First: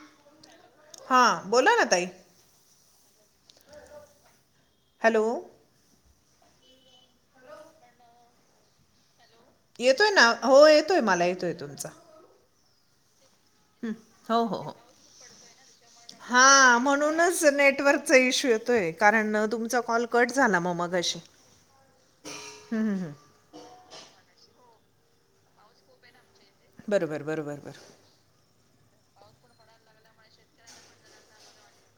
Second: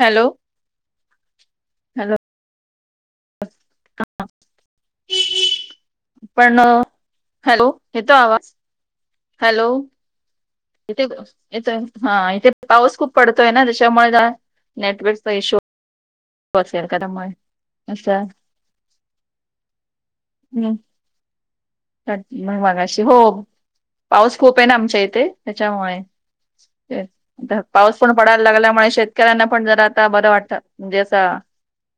Hello. हां, बोला ना ताई. Hello hello! पण, हॅलो, येतो आवाज? हॅलो! येतोय ना. हो, येतोय मला, येतोय तुमचा. हा, इथे पाऊस खूप पडतोय ना हं, त्याच्यामुळे काय, नेटवर्कचा इशू. हा, म्हणूनच नेटवर्कचा असं इश्यू येतोय कारण तुमचा कॉल कट झाला म मगाशी. कट म हं, हं, मगाशी हं. हो, पाऊस खूप आहे ना आमच्या इथे, त्याच्यामुळे. बरोबर बरोबर बरोबर पाऊस पडून पडायला लागल्यामुळे शेतकऱ्यांना पण जरा आता बरं वाटतं. म्हणजे असं,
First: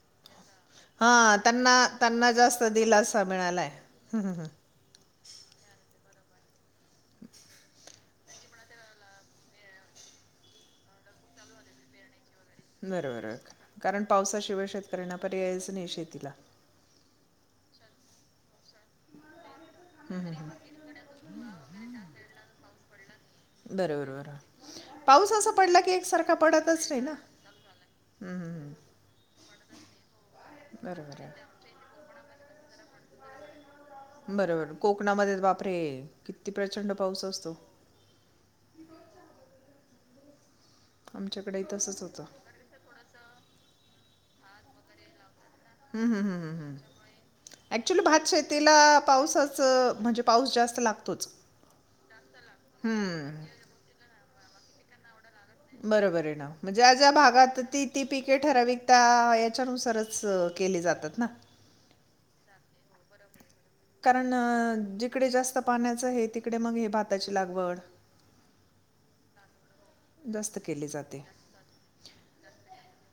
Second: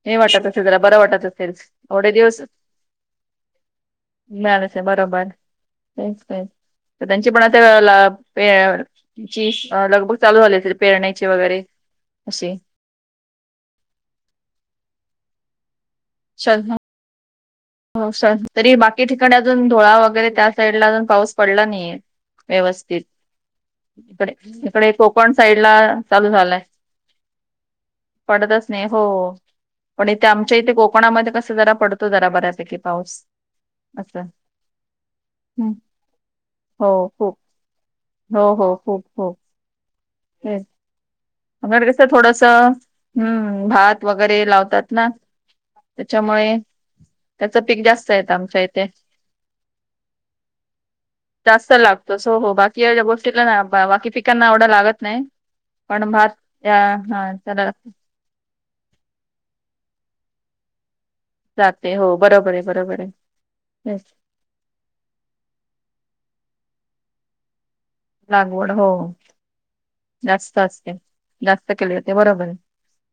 हे वाटतं. जरा बरं वाटत हां असेल. त्यांना एवढे त्यांना दिवस जास्त दिलासा मिळालाय हं, हं, हं. मिळाले बरोबर. तेच तेच. त्यांची पण आता [unintelligible] ते ची लगबग चालू झाली असेल, पेरण्याची वगैरे असे. बरोबर, कारण पावसाशिवाय शेतकऱ्यांना पर्यायचं नाही शेतीला. [unintelligible] तरी बाकी ठिकाणी अजून, धुळा हं, वगैरे हं, हं. त्या साईडला अजून पाऊस पडला नाहीये व्यवस्थित. बरोबर इकडे, इकडे बरोबर पाऊस कोकण असा साइडला पडला की चालू एकसारखा झालाय. पडतच नाही ना हं, हं, पडतच हं. नाही, हो, पण इथे, आमच्या इथे बरोबर आहे कोकणामध्ये कसं, जरा पडतो जरा बऱ्या पैकी पाऊस. असं बरोबर. कोकणामध्ये हम्म. बापरे कित्ती हो प्रचंड पाऊस खूप असतो. हो हो, खूप, हो. ए आमच्याकडे [unintelligible] तसंच कसंय होतं थोडसं, हं. भात वगैरे लावतात ना. हूं हूं हूं हूं त्याच्यामुळे हूं. त्याचं पीक एक्च्युली जास्त भात येत आमच्या शेतीला इथे पाऊसच, म्हणजे पाऊस जास्त लागतोच. जास्त लागतोच. हो हो, बाकी एव्हढ्या गोष्टीला हम्म ना, बाकी पिकांना एव्हढा लागत नाही. पण बरोबर भात आहे ना. या म्हणजे, ज्या ज्या हा भागात त्याला ती ती पिके ठराविकता याच्यानुसारच केली जातात ना. जाते. हो बरोबरयं, बरोबरयं. कारण जिकडे जास्त पाण्याचं हे तिकडे मग हे भाताची लागवड. लागवड हो. जास्त केली असते, जाते जास्त केली जाते, बरोबरयं.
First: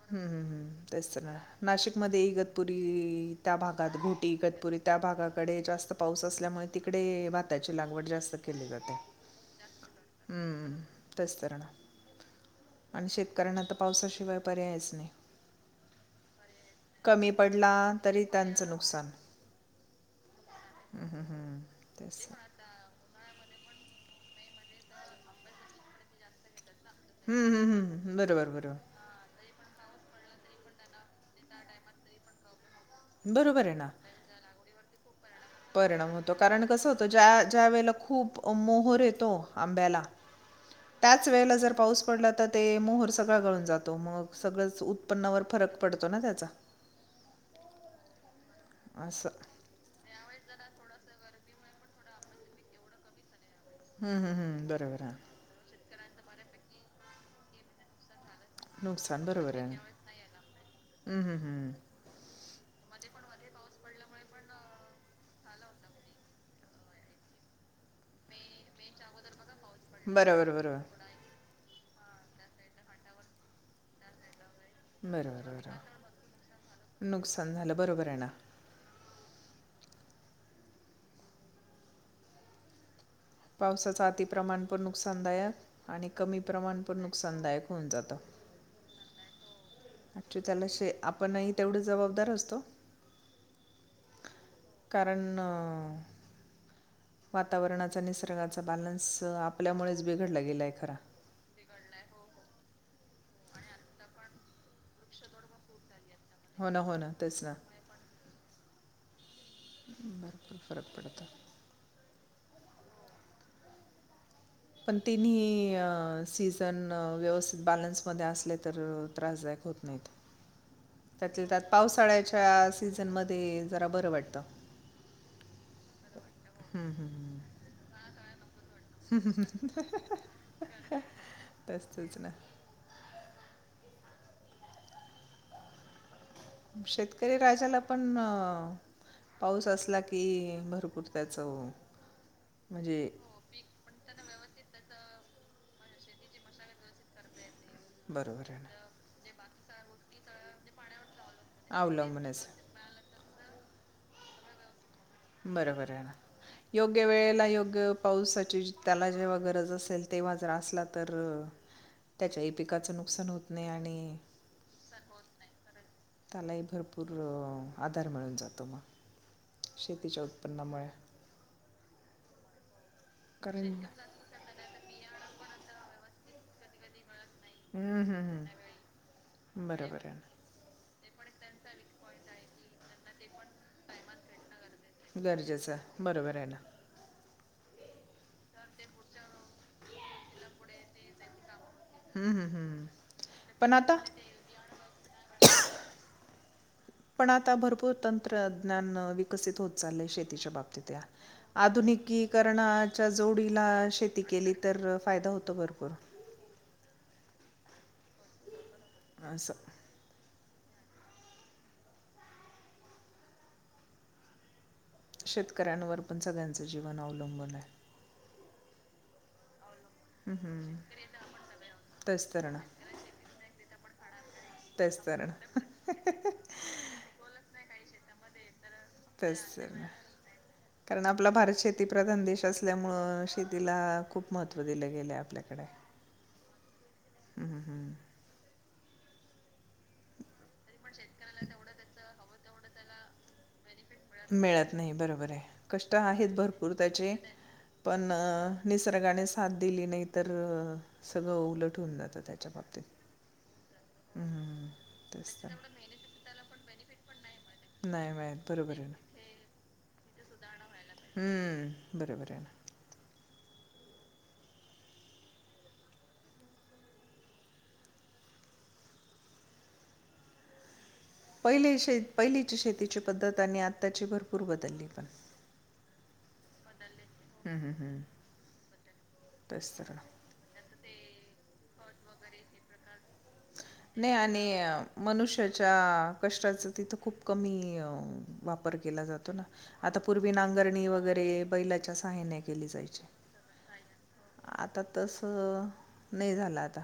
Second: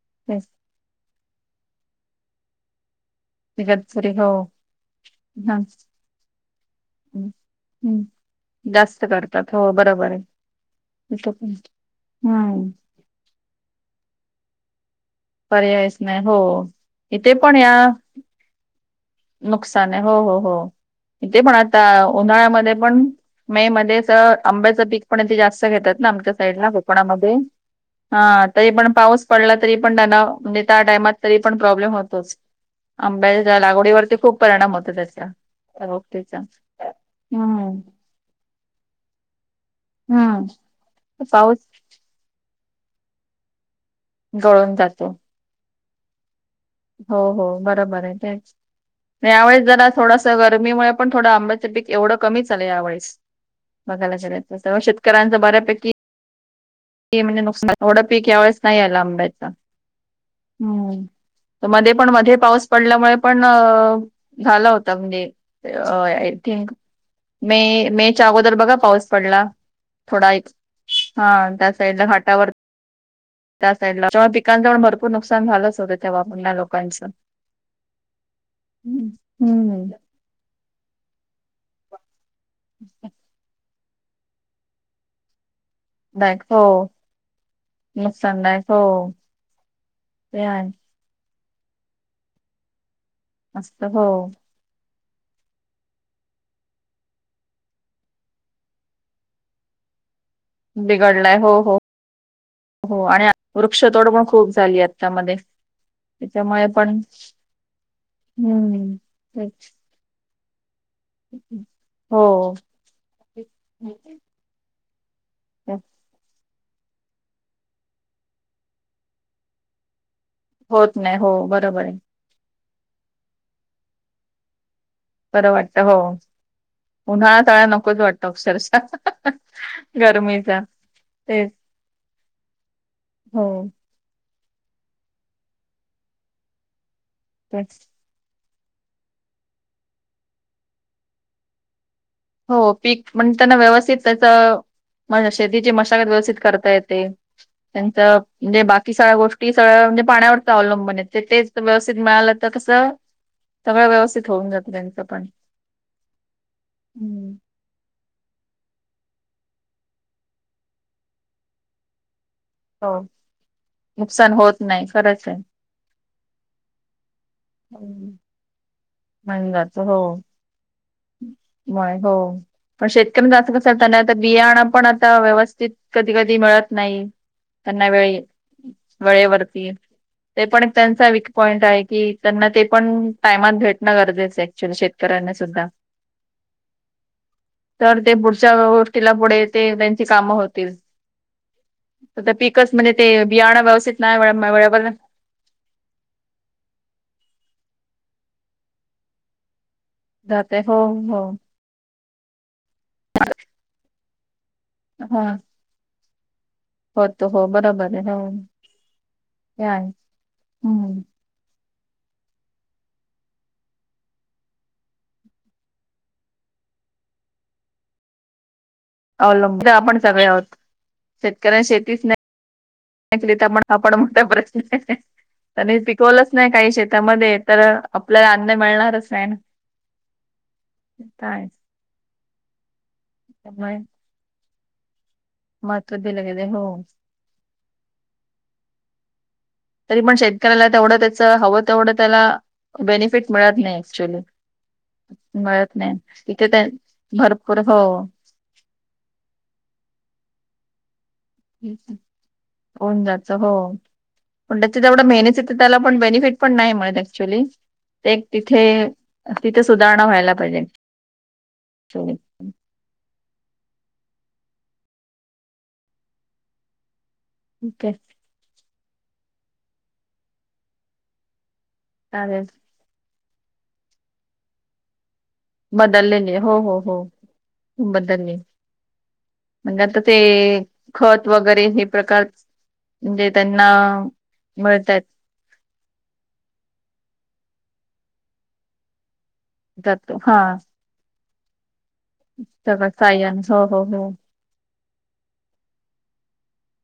हं, हं, हं. तेच ना, नाशिकमध्ये इगतपुरी त्या भागात इगतपुरी हो घोटी, इगतपुरी त्या हा भागाकडे जास्त पाऊस असल्यामुळे, तिकडे भाताची हम्म लागवड जास्त केली जाते. जास्त करतात, हो बरोबरयं. हं. इथं तेच पण. तर ना हूं. आणि शेतकऱ्यांना तर पावसाशिवाय पर्यायच नाय. पर्यायच नाही हो. इथे पण या पडला तरी त्यांचं नुकसान. नुकसानयं. हो, हो, हो. हं, हं, इथे पण हं. आता तेच. उन्हाळ्यामध्ये पण मे मध्येच आंब्याचं पीक पण इथे जास्त घेतात ना, आमच्या साईडला. णामध्ये. हं, हं, हं. हा, बरोबर, तरी पण बरोबर. पाऊस पडला तरी पण त्यांना म्हणजे त्या टाईमात तरी पण प्रॉब्लेम होतोच. आंब्याच्या बरोबर आहे ना. लागवडीवरती खूप परिणाम होतो त्याचा. त्या परिणाम होतो, गोष्टीचा. कारण कसं होतं ज्या ज्या हम्म वेळेला खूप मोहर येतो, आंब्याला हम्म त्याच वेळेला जर पाऊस पडला तर ते, मोहोर सगळा गळून जातो, मग गळून सगळंच जातो. उत्पन्नावर फरक पडतो ना त्याचा. हो हो, बरोबर आहे. तेच. असं यावेळेस जरा थोडस गरमीमुळे पण थोडं आंब पिकं एवढ कमीच आलय या वेळेस बघाय हम्म, हम्म, गेलं तर, हम्म. त्यामुळे बरोबर आहे शेतकऱ्यांच बऱ्यापैकी म्हणजे नुकसान थोडं पीक यावेळेस नाही आलं नुकसान आंब्याच. बरोबर आहे हम्म, हम्म, हम्म. मध्ये पण मध्ये पाऊस पडल्यामुळे, पण झाला होता म्हणजे आय थिंक मे, मे च्या अगोदर बघा पाऊस पडला, थोडा एक बरोबर बरोबर हा, त्या साईडला घाटावर त्या साईडला पिकांच पण भरपूर बरोबर नुकसान झालंच होतं, बरोबर तेव्हा पण त्या लोकांच. नुकसान झालं बरोबर आहे ना हम्म हम्म. ह पावसाचा अतिप्रमाणपण नुकसानदायक आणि कमी दायक हो प्रमाणपण नुकसानदायक होऊन जातं. नुकसानदायक हो अच ते त्याला आहे. शे आपणही तेवढे जबाबदार असतो. असतो, हो. कारण वातावरणाचा निसर्गाचा बॅलन्स आपल्यामुळेच बिघडला गेलाय खरा. बिघडलाय हो हो, आणि वृक्षतोड पण खूप झाली त्यामध्ये त्याच्यामुळे हो ना हो पण ना तेच ना भरपूर फरक पडत. हो. पण तिन्ही सी पण व्यवस्थित बॅलन्समध्ये असले तर त्रासदायक होत नाहीत. होत नाही हो त्याची त्यात बरोबर आहे पावसाळ्याच्या सीझनमध्ये जरा बरं वाटतं. बरं वाटत, हो. हं, हं. उन्हाळा [unintelligible] नकोच वाटतो, अक्षरशः गरमीचा. तेच [unintelligible] हो. शेतकरी तेच. राजाला पण पाऊस असला की, भरपूर त्याच हो, पिकं म्हणताना व्यवस्थित त्याच म शेतीची मशागत व्यवस्थित करता येते, त्यांच बरोबर आहे म्हणजे बाकी सगळ्या गोष्टी सगळ्या म्हणजे पाण्यावरच अवलंबन आहेत, तेच ना व्यवस्थित मिळालं अवलंबूनच तर कसं सगळं व्यवस्थित होऊन जातं, त्यांचं पण बरोबर आहे. योग्य हम्म. वेळेला, योग्य पावसाची त्याला जेव्हा गरज असेल, तेव्हा जर असला तर, त्याच्या हो पिकाचं नुकसान होत नाही आणि नुकसान होत नाही, खरंच आहे. त्यालाही भरपूर आधार हम्म. मिळून जातो, मग शेतीच्या उत्पन्नामुळे. नाही हो, पण शेत कारण [unintelligible] बियाण पण आता व्यवस्थित कधी कधी मिळत नाही. त्यांना हम्म वेळे हम्म हम्म. वेळेवरती. बरोबर आहे ना. ते पण एक त्यांचा वीक पॉईंट आहे, की त्यांना ते पण टायमात भेट नं गरजेचं ऍक्च्युली शेतकऱ्यांना सुद्धा. गरजेचं आहे. बरोबर आहे ना. तर ते पुढच्या गोष्टीला पुढे ते त्यांची कामं होतील. तर हम्म, ते हम्म, पीकच हम्म. म्हणजे ते बियाणं पण आता व्यवस्थित नाही वळ मं वेळेवर पण आता भरपूर तंत्रज्ञान विकसित होत चाललंय शेतीच्या जाते हो बाबतीत यां. हो आधुनिकीकरणाच्या जोडीला शेती केली तर फायदा हा. होतो भरपूर. होतो हो बरोबर आहे हो असं या हूं! शेतकऱ्यांवर पण सगळ्यांचं जीवन अवलंबून आहे. अवलंब जे आपण सगळे हम्म, आहोत हम्म. शेतकऱ्यांनं शेतीच नाही तेच तर ना [unintelligible] हापण मोठा प्रश्न तेच तर ना त्यांने पिकवलच नाही काही शेतामध्ये तर आप ल्याला अन्न मिळणारच नाही ना. [unintelligible] कारण आपला काय भारत शेती प्रधान देश असल्यामुळं, त्यामुळे शेतीला खूप महत्त्व दिलं गेलं आपल्या. महत्त्व दिल गेलं हो. हूं हूं! तरी पण शेतकऱ्याला तेवढं त्याच हवं तेवढं त्याला बेनिफिट मिळत नाही. ऍक्च्युली मिळत नाही बरोबर आहे, मिळत नाही कष्ट आहेत तिथे त्या भरपूर त्याचे भरपूर हो पण निसर्गाने साथ दिली नाही तर सगळं उलट होऊन जातं त्याच्या बाबतीत. जायचं हो. पण हम्म, त्याची तेवढ मेहनत तेच तर येते, त्याला पण बेनिफिट पण नाही मिळत ॲक्च्युअली. नाही ते मिळत तिथे बरोबर आहे ना तिथे सुधारणा व्हायला पाहिजे. हूं ऍक्च्युली बरोबर आहे ना. ठीक [unintelligible] पहिली शे चालेल पहिलीची शेतीची पद्धत, आणि आत्ताची भरपूर बदलली पण. बदललेले हो हो हो हम्म, हम्म, हम्म. बदलले. तेच म्हणजे तर आता ना. ते खत वगैरे हे प्रकार म्हणजे त्यांना मिळतात. च्या कष्टाच तिथं खूप कमी वापर केला जातो ना. आता जातो पूर्वी हा नांगरणी वगैरे बैलाच्या साहाय्याने केली सगळं जायची सायन हो हो हो आता तस नही झालं आता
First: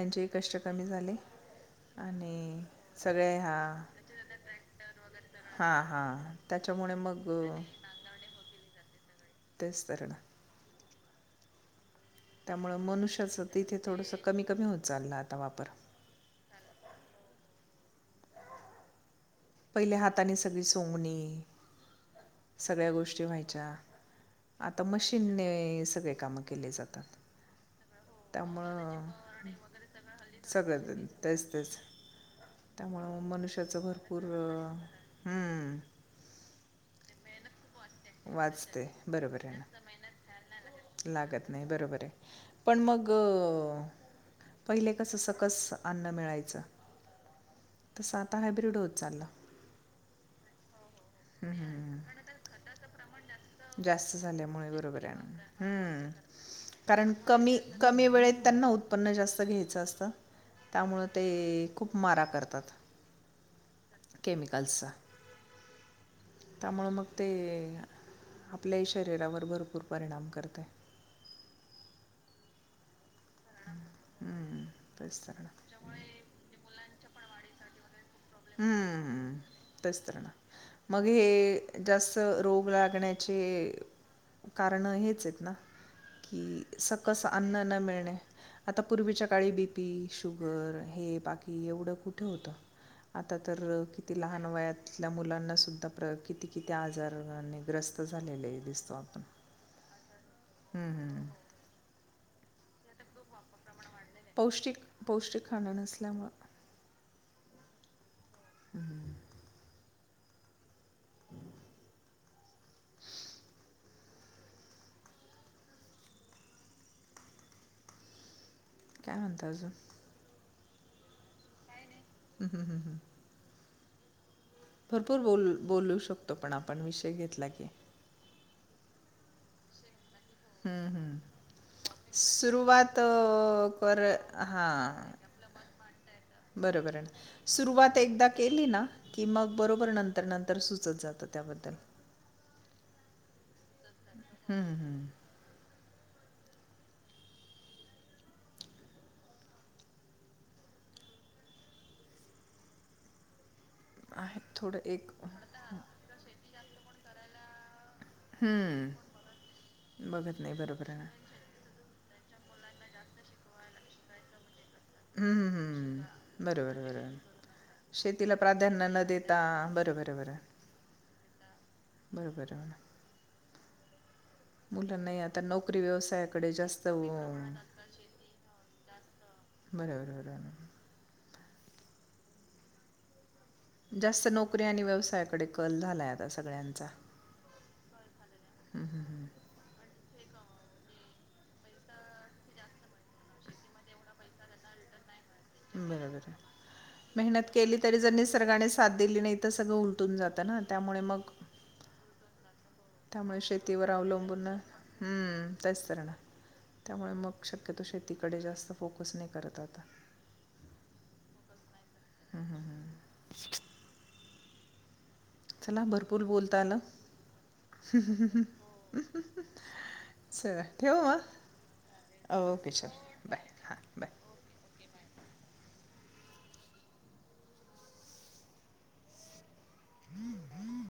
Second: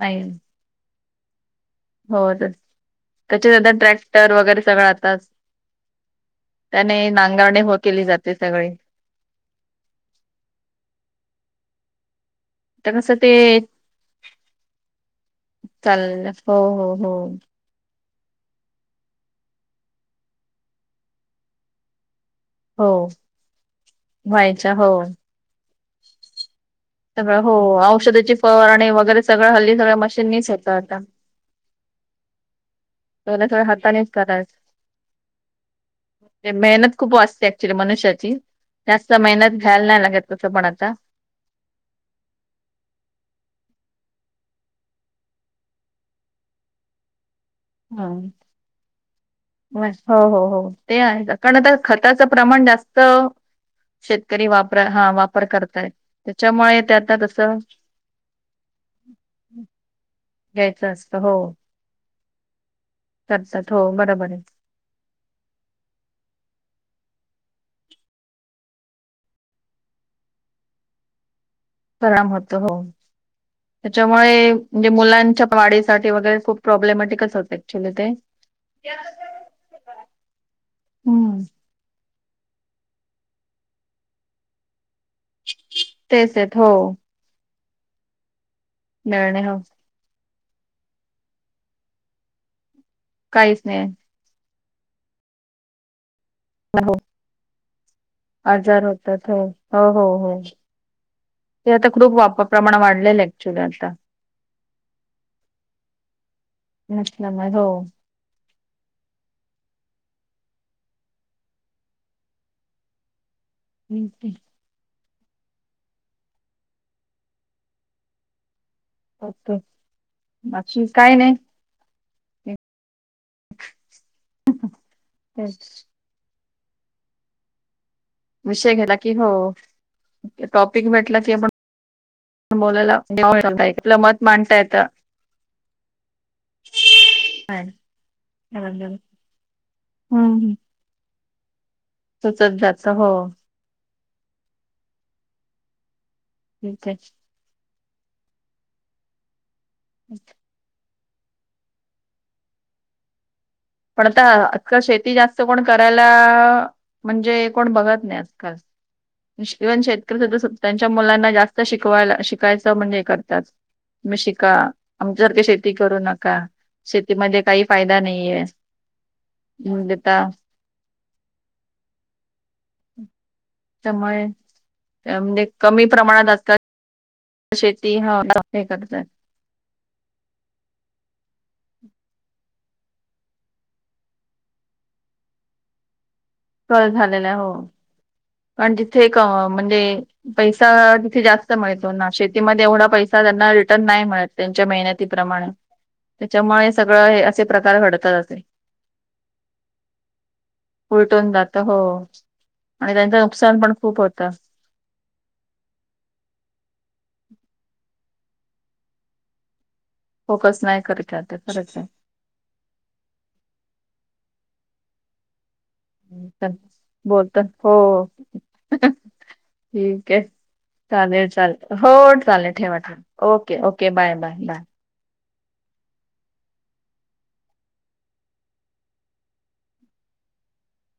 नाही [unintelligible] कमी झाली हो आणि सगळे ह्या. त्याच्या ट्रॅक्टर वगैरे सगळं आता हा हा त्याच्यामुळे मग. अ, गाणे हो केली जाते सगळी तेच तर ना. त्यामुळं आता कसं ते मनुष्याचं तिथे थोडंसं कमी कमी होत चाललं आता वापर. चाल्ल हो हो हो. पहिले हाताने सगळी सोंगणी सगळ्या हो गोष्टी व्हायच्या, व्हायच्या आता हो मशीनने सगळे काम केले जातात. सगळं हो औषधाची फवारणी त्यामुळं वगैरे सगळं हल्ली सगळ्या मशीननीच होतं सगळ आता तेच तेच. त्यामुळं पहिलं सगळं मनुष्याचं हातानेच भरपूर करायचं हूं! मेहनत खूप वाचती ऍक्च्युली मनुष्याची, वाचते जास्त बरोबर आहे मेहनत ना घ्यायला नाही लागत तसं पण आता. लागत नाही बरोबर आहे, पण मग पहिले कसं सकस अन्न मिळायचं. तसं हं आता हायब्रीड होत चाललं हम्म, वास हो हो हो ते आहे कानं हम्म, आता हम्म. खत [inaudible] प्रमाण जास्त. जास्त शेतकरी झाल्यामुळे वापर बरोबर हा आहे वापर करतायत हम्म त्याच्यामुळे ते कारण आता कमी तसं कमी वेळेत त्यांना उत्पन. उपन्न जास्त घ्यायचं असतं. घ्यायच त्यामुळं असतं हो. ते खूप मारा करतात. करतात हो बरोबर आहे. [inaudible] त्यामुळं ते आपल्याही शरीरावर भरपूर परिणाम करते. परिणाम होत हो त्याच्यामुळे हम्म, म्हणजे तेच तर मुलांच्या ना वाढीसाठी वगैरे खूप. प्रॉब्लेमॅटिक होते ॲक्च्युली ते. हम्म तेच तर मग हम्म हे. जास्त रोग लागण्याचे कारणं हेच आहेत. तेच आहेत कि हो सकस अन्न न मिळणे आता पूर्वीच्या मिळणे काळी हो बीपी. शुगर हे बाकी एवढं कुठे होतं. आता तर काहीच नाही किती लहान वयातल्या मुलांना सुद्धा प्रयोग किती किती हो आजार होणार. आजार होतात हो हो हो हो. हं, हं. ते आता खूप वाप प्रमाण वाढलेलं ऍक्च्युली आता. पौष्टिक पौष्टिक खांण नसल्यामुळं. [inaudible] हो [inaudible] [inaudible] हो म्हणता काय. अजून? बाकी काय नाही. हम् हम् भरपूर बोल तेच बोलू शकतो. पण आपण विषय घेतला की. विषय घ्याला की हो हं, टॉपिक हं. भेटला की आपण. बोलायला सुरुवात अ, कर मत मांडता येत. हां. बरोबर सुरुवात एकदा केली ना, हम्म की मग बरोबर नंतर हम्म, नंतर सुचत. [inaudible] त्याबद्दल सुचत जात हो. हम्म हम्म. ठीक आहे. [inaudible] पण आता आहे थोडं आजकाल एक शेती जास्त कोण करायला म्हणजे कोण बघत नाही. हं. न शेतकरी बघत नाही [inaudible] त्यांच्या बरोबर आहे ना. मुलांना जास्त. शिकवायला शिकायचं म्हणजे हे करतात. तुम्ही शिका. हं, आमच्यासारखी हं, शेती करू नका. हं. बरोबर, शेतीमध्ये काही फायदा नाहीये. त्यांना न देता. म्हणजे बरं बरं आता. बरं. त्यामुळे. त्या मुलांनाही आता मध्ये नोकरी कमी प्रमाणात व्यवसायाकडे जास्त अ, असतात शेती ह करतात. बरोबर बरोबर. जास्त नोकरी आणि व्यवसायाकडे कल झालाय आता सगळ्यांचा. हो. अन हं, जिथे हं, एक हं. म्हणजे, पैसा तिथे जास्त मिळतो ना. शेतीमध्ये एवढा पैसा त्यांना रिटर्न नाही मिळत, त्यांच्या मेहनतीप्रमाणे. बरोबर. त्याच्यामुळे सगळं हे असे मेहनत केली प्रकार तरी जर घडतात असे निसर्गाने साथ दिली नाही, तर सगळं उलटून जात ना. त्यामुळे मग तर हो. आणि त्यांचं त्यामुळे नुकसान पण शेतीवर खूप होतं. अवलंबून हम्म तेच तर ना. त्यामुळे मग शक्यतो शेतीकडे जास्त फोकस नाही करत आता. फोकस नाही करत आहे आता. खरंच आहे. ह ह ह. चला भरपूर बोलता [unintelligible] आलं. बोलत हो. ठीक आहे. चला ठेवू मग? चालेल चालेल हो चालेल ओके ठेवा चल ठेवा. बाय ओके हां ओके बाय बाय बाय. [inaudible]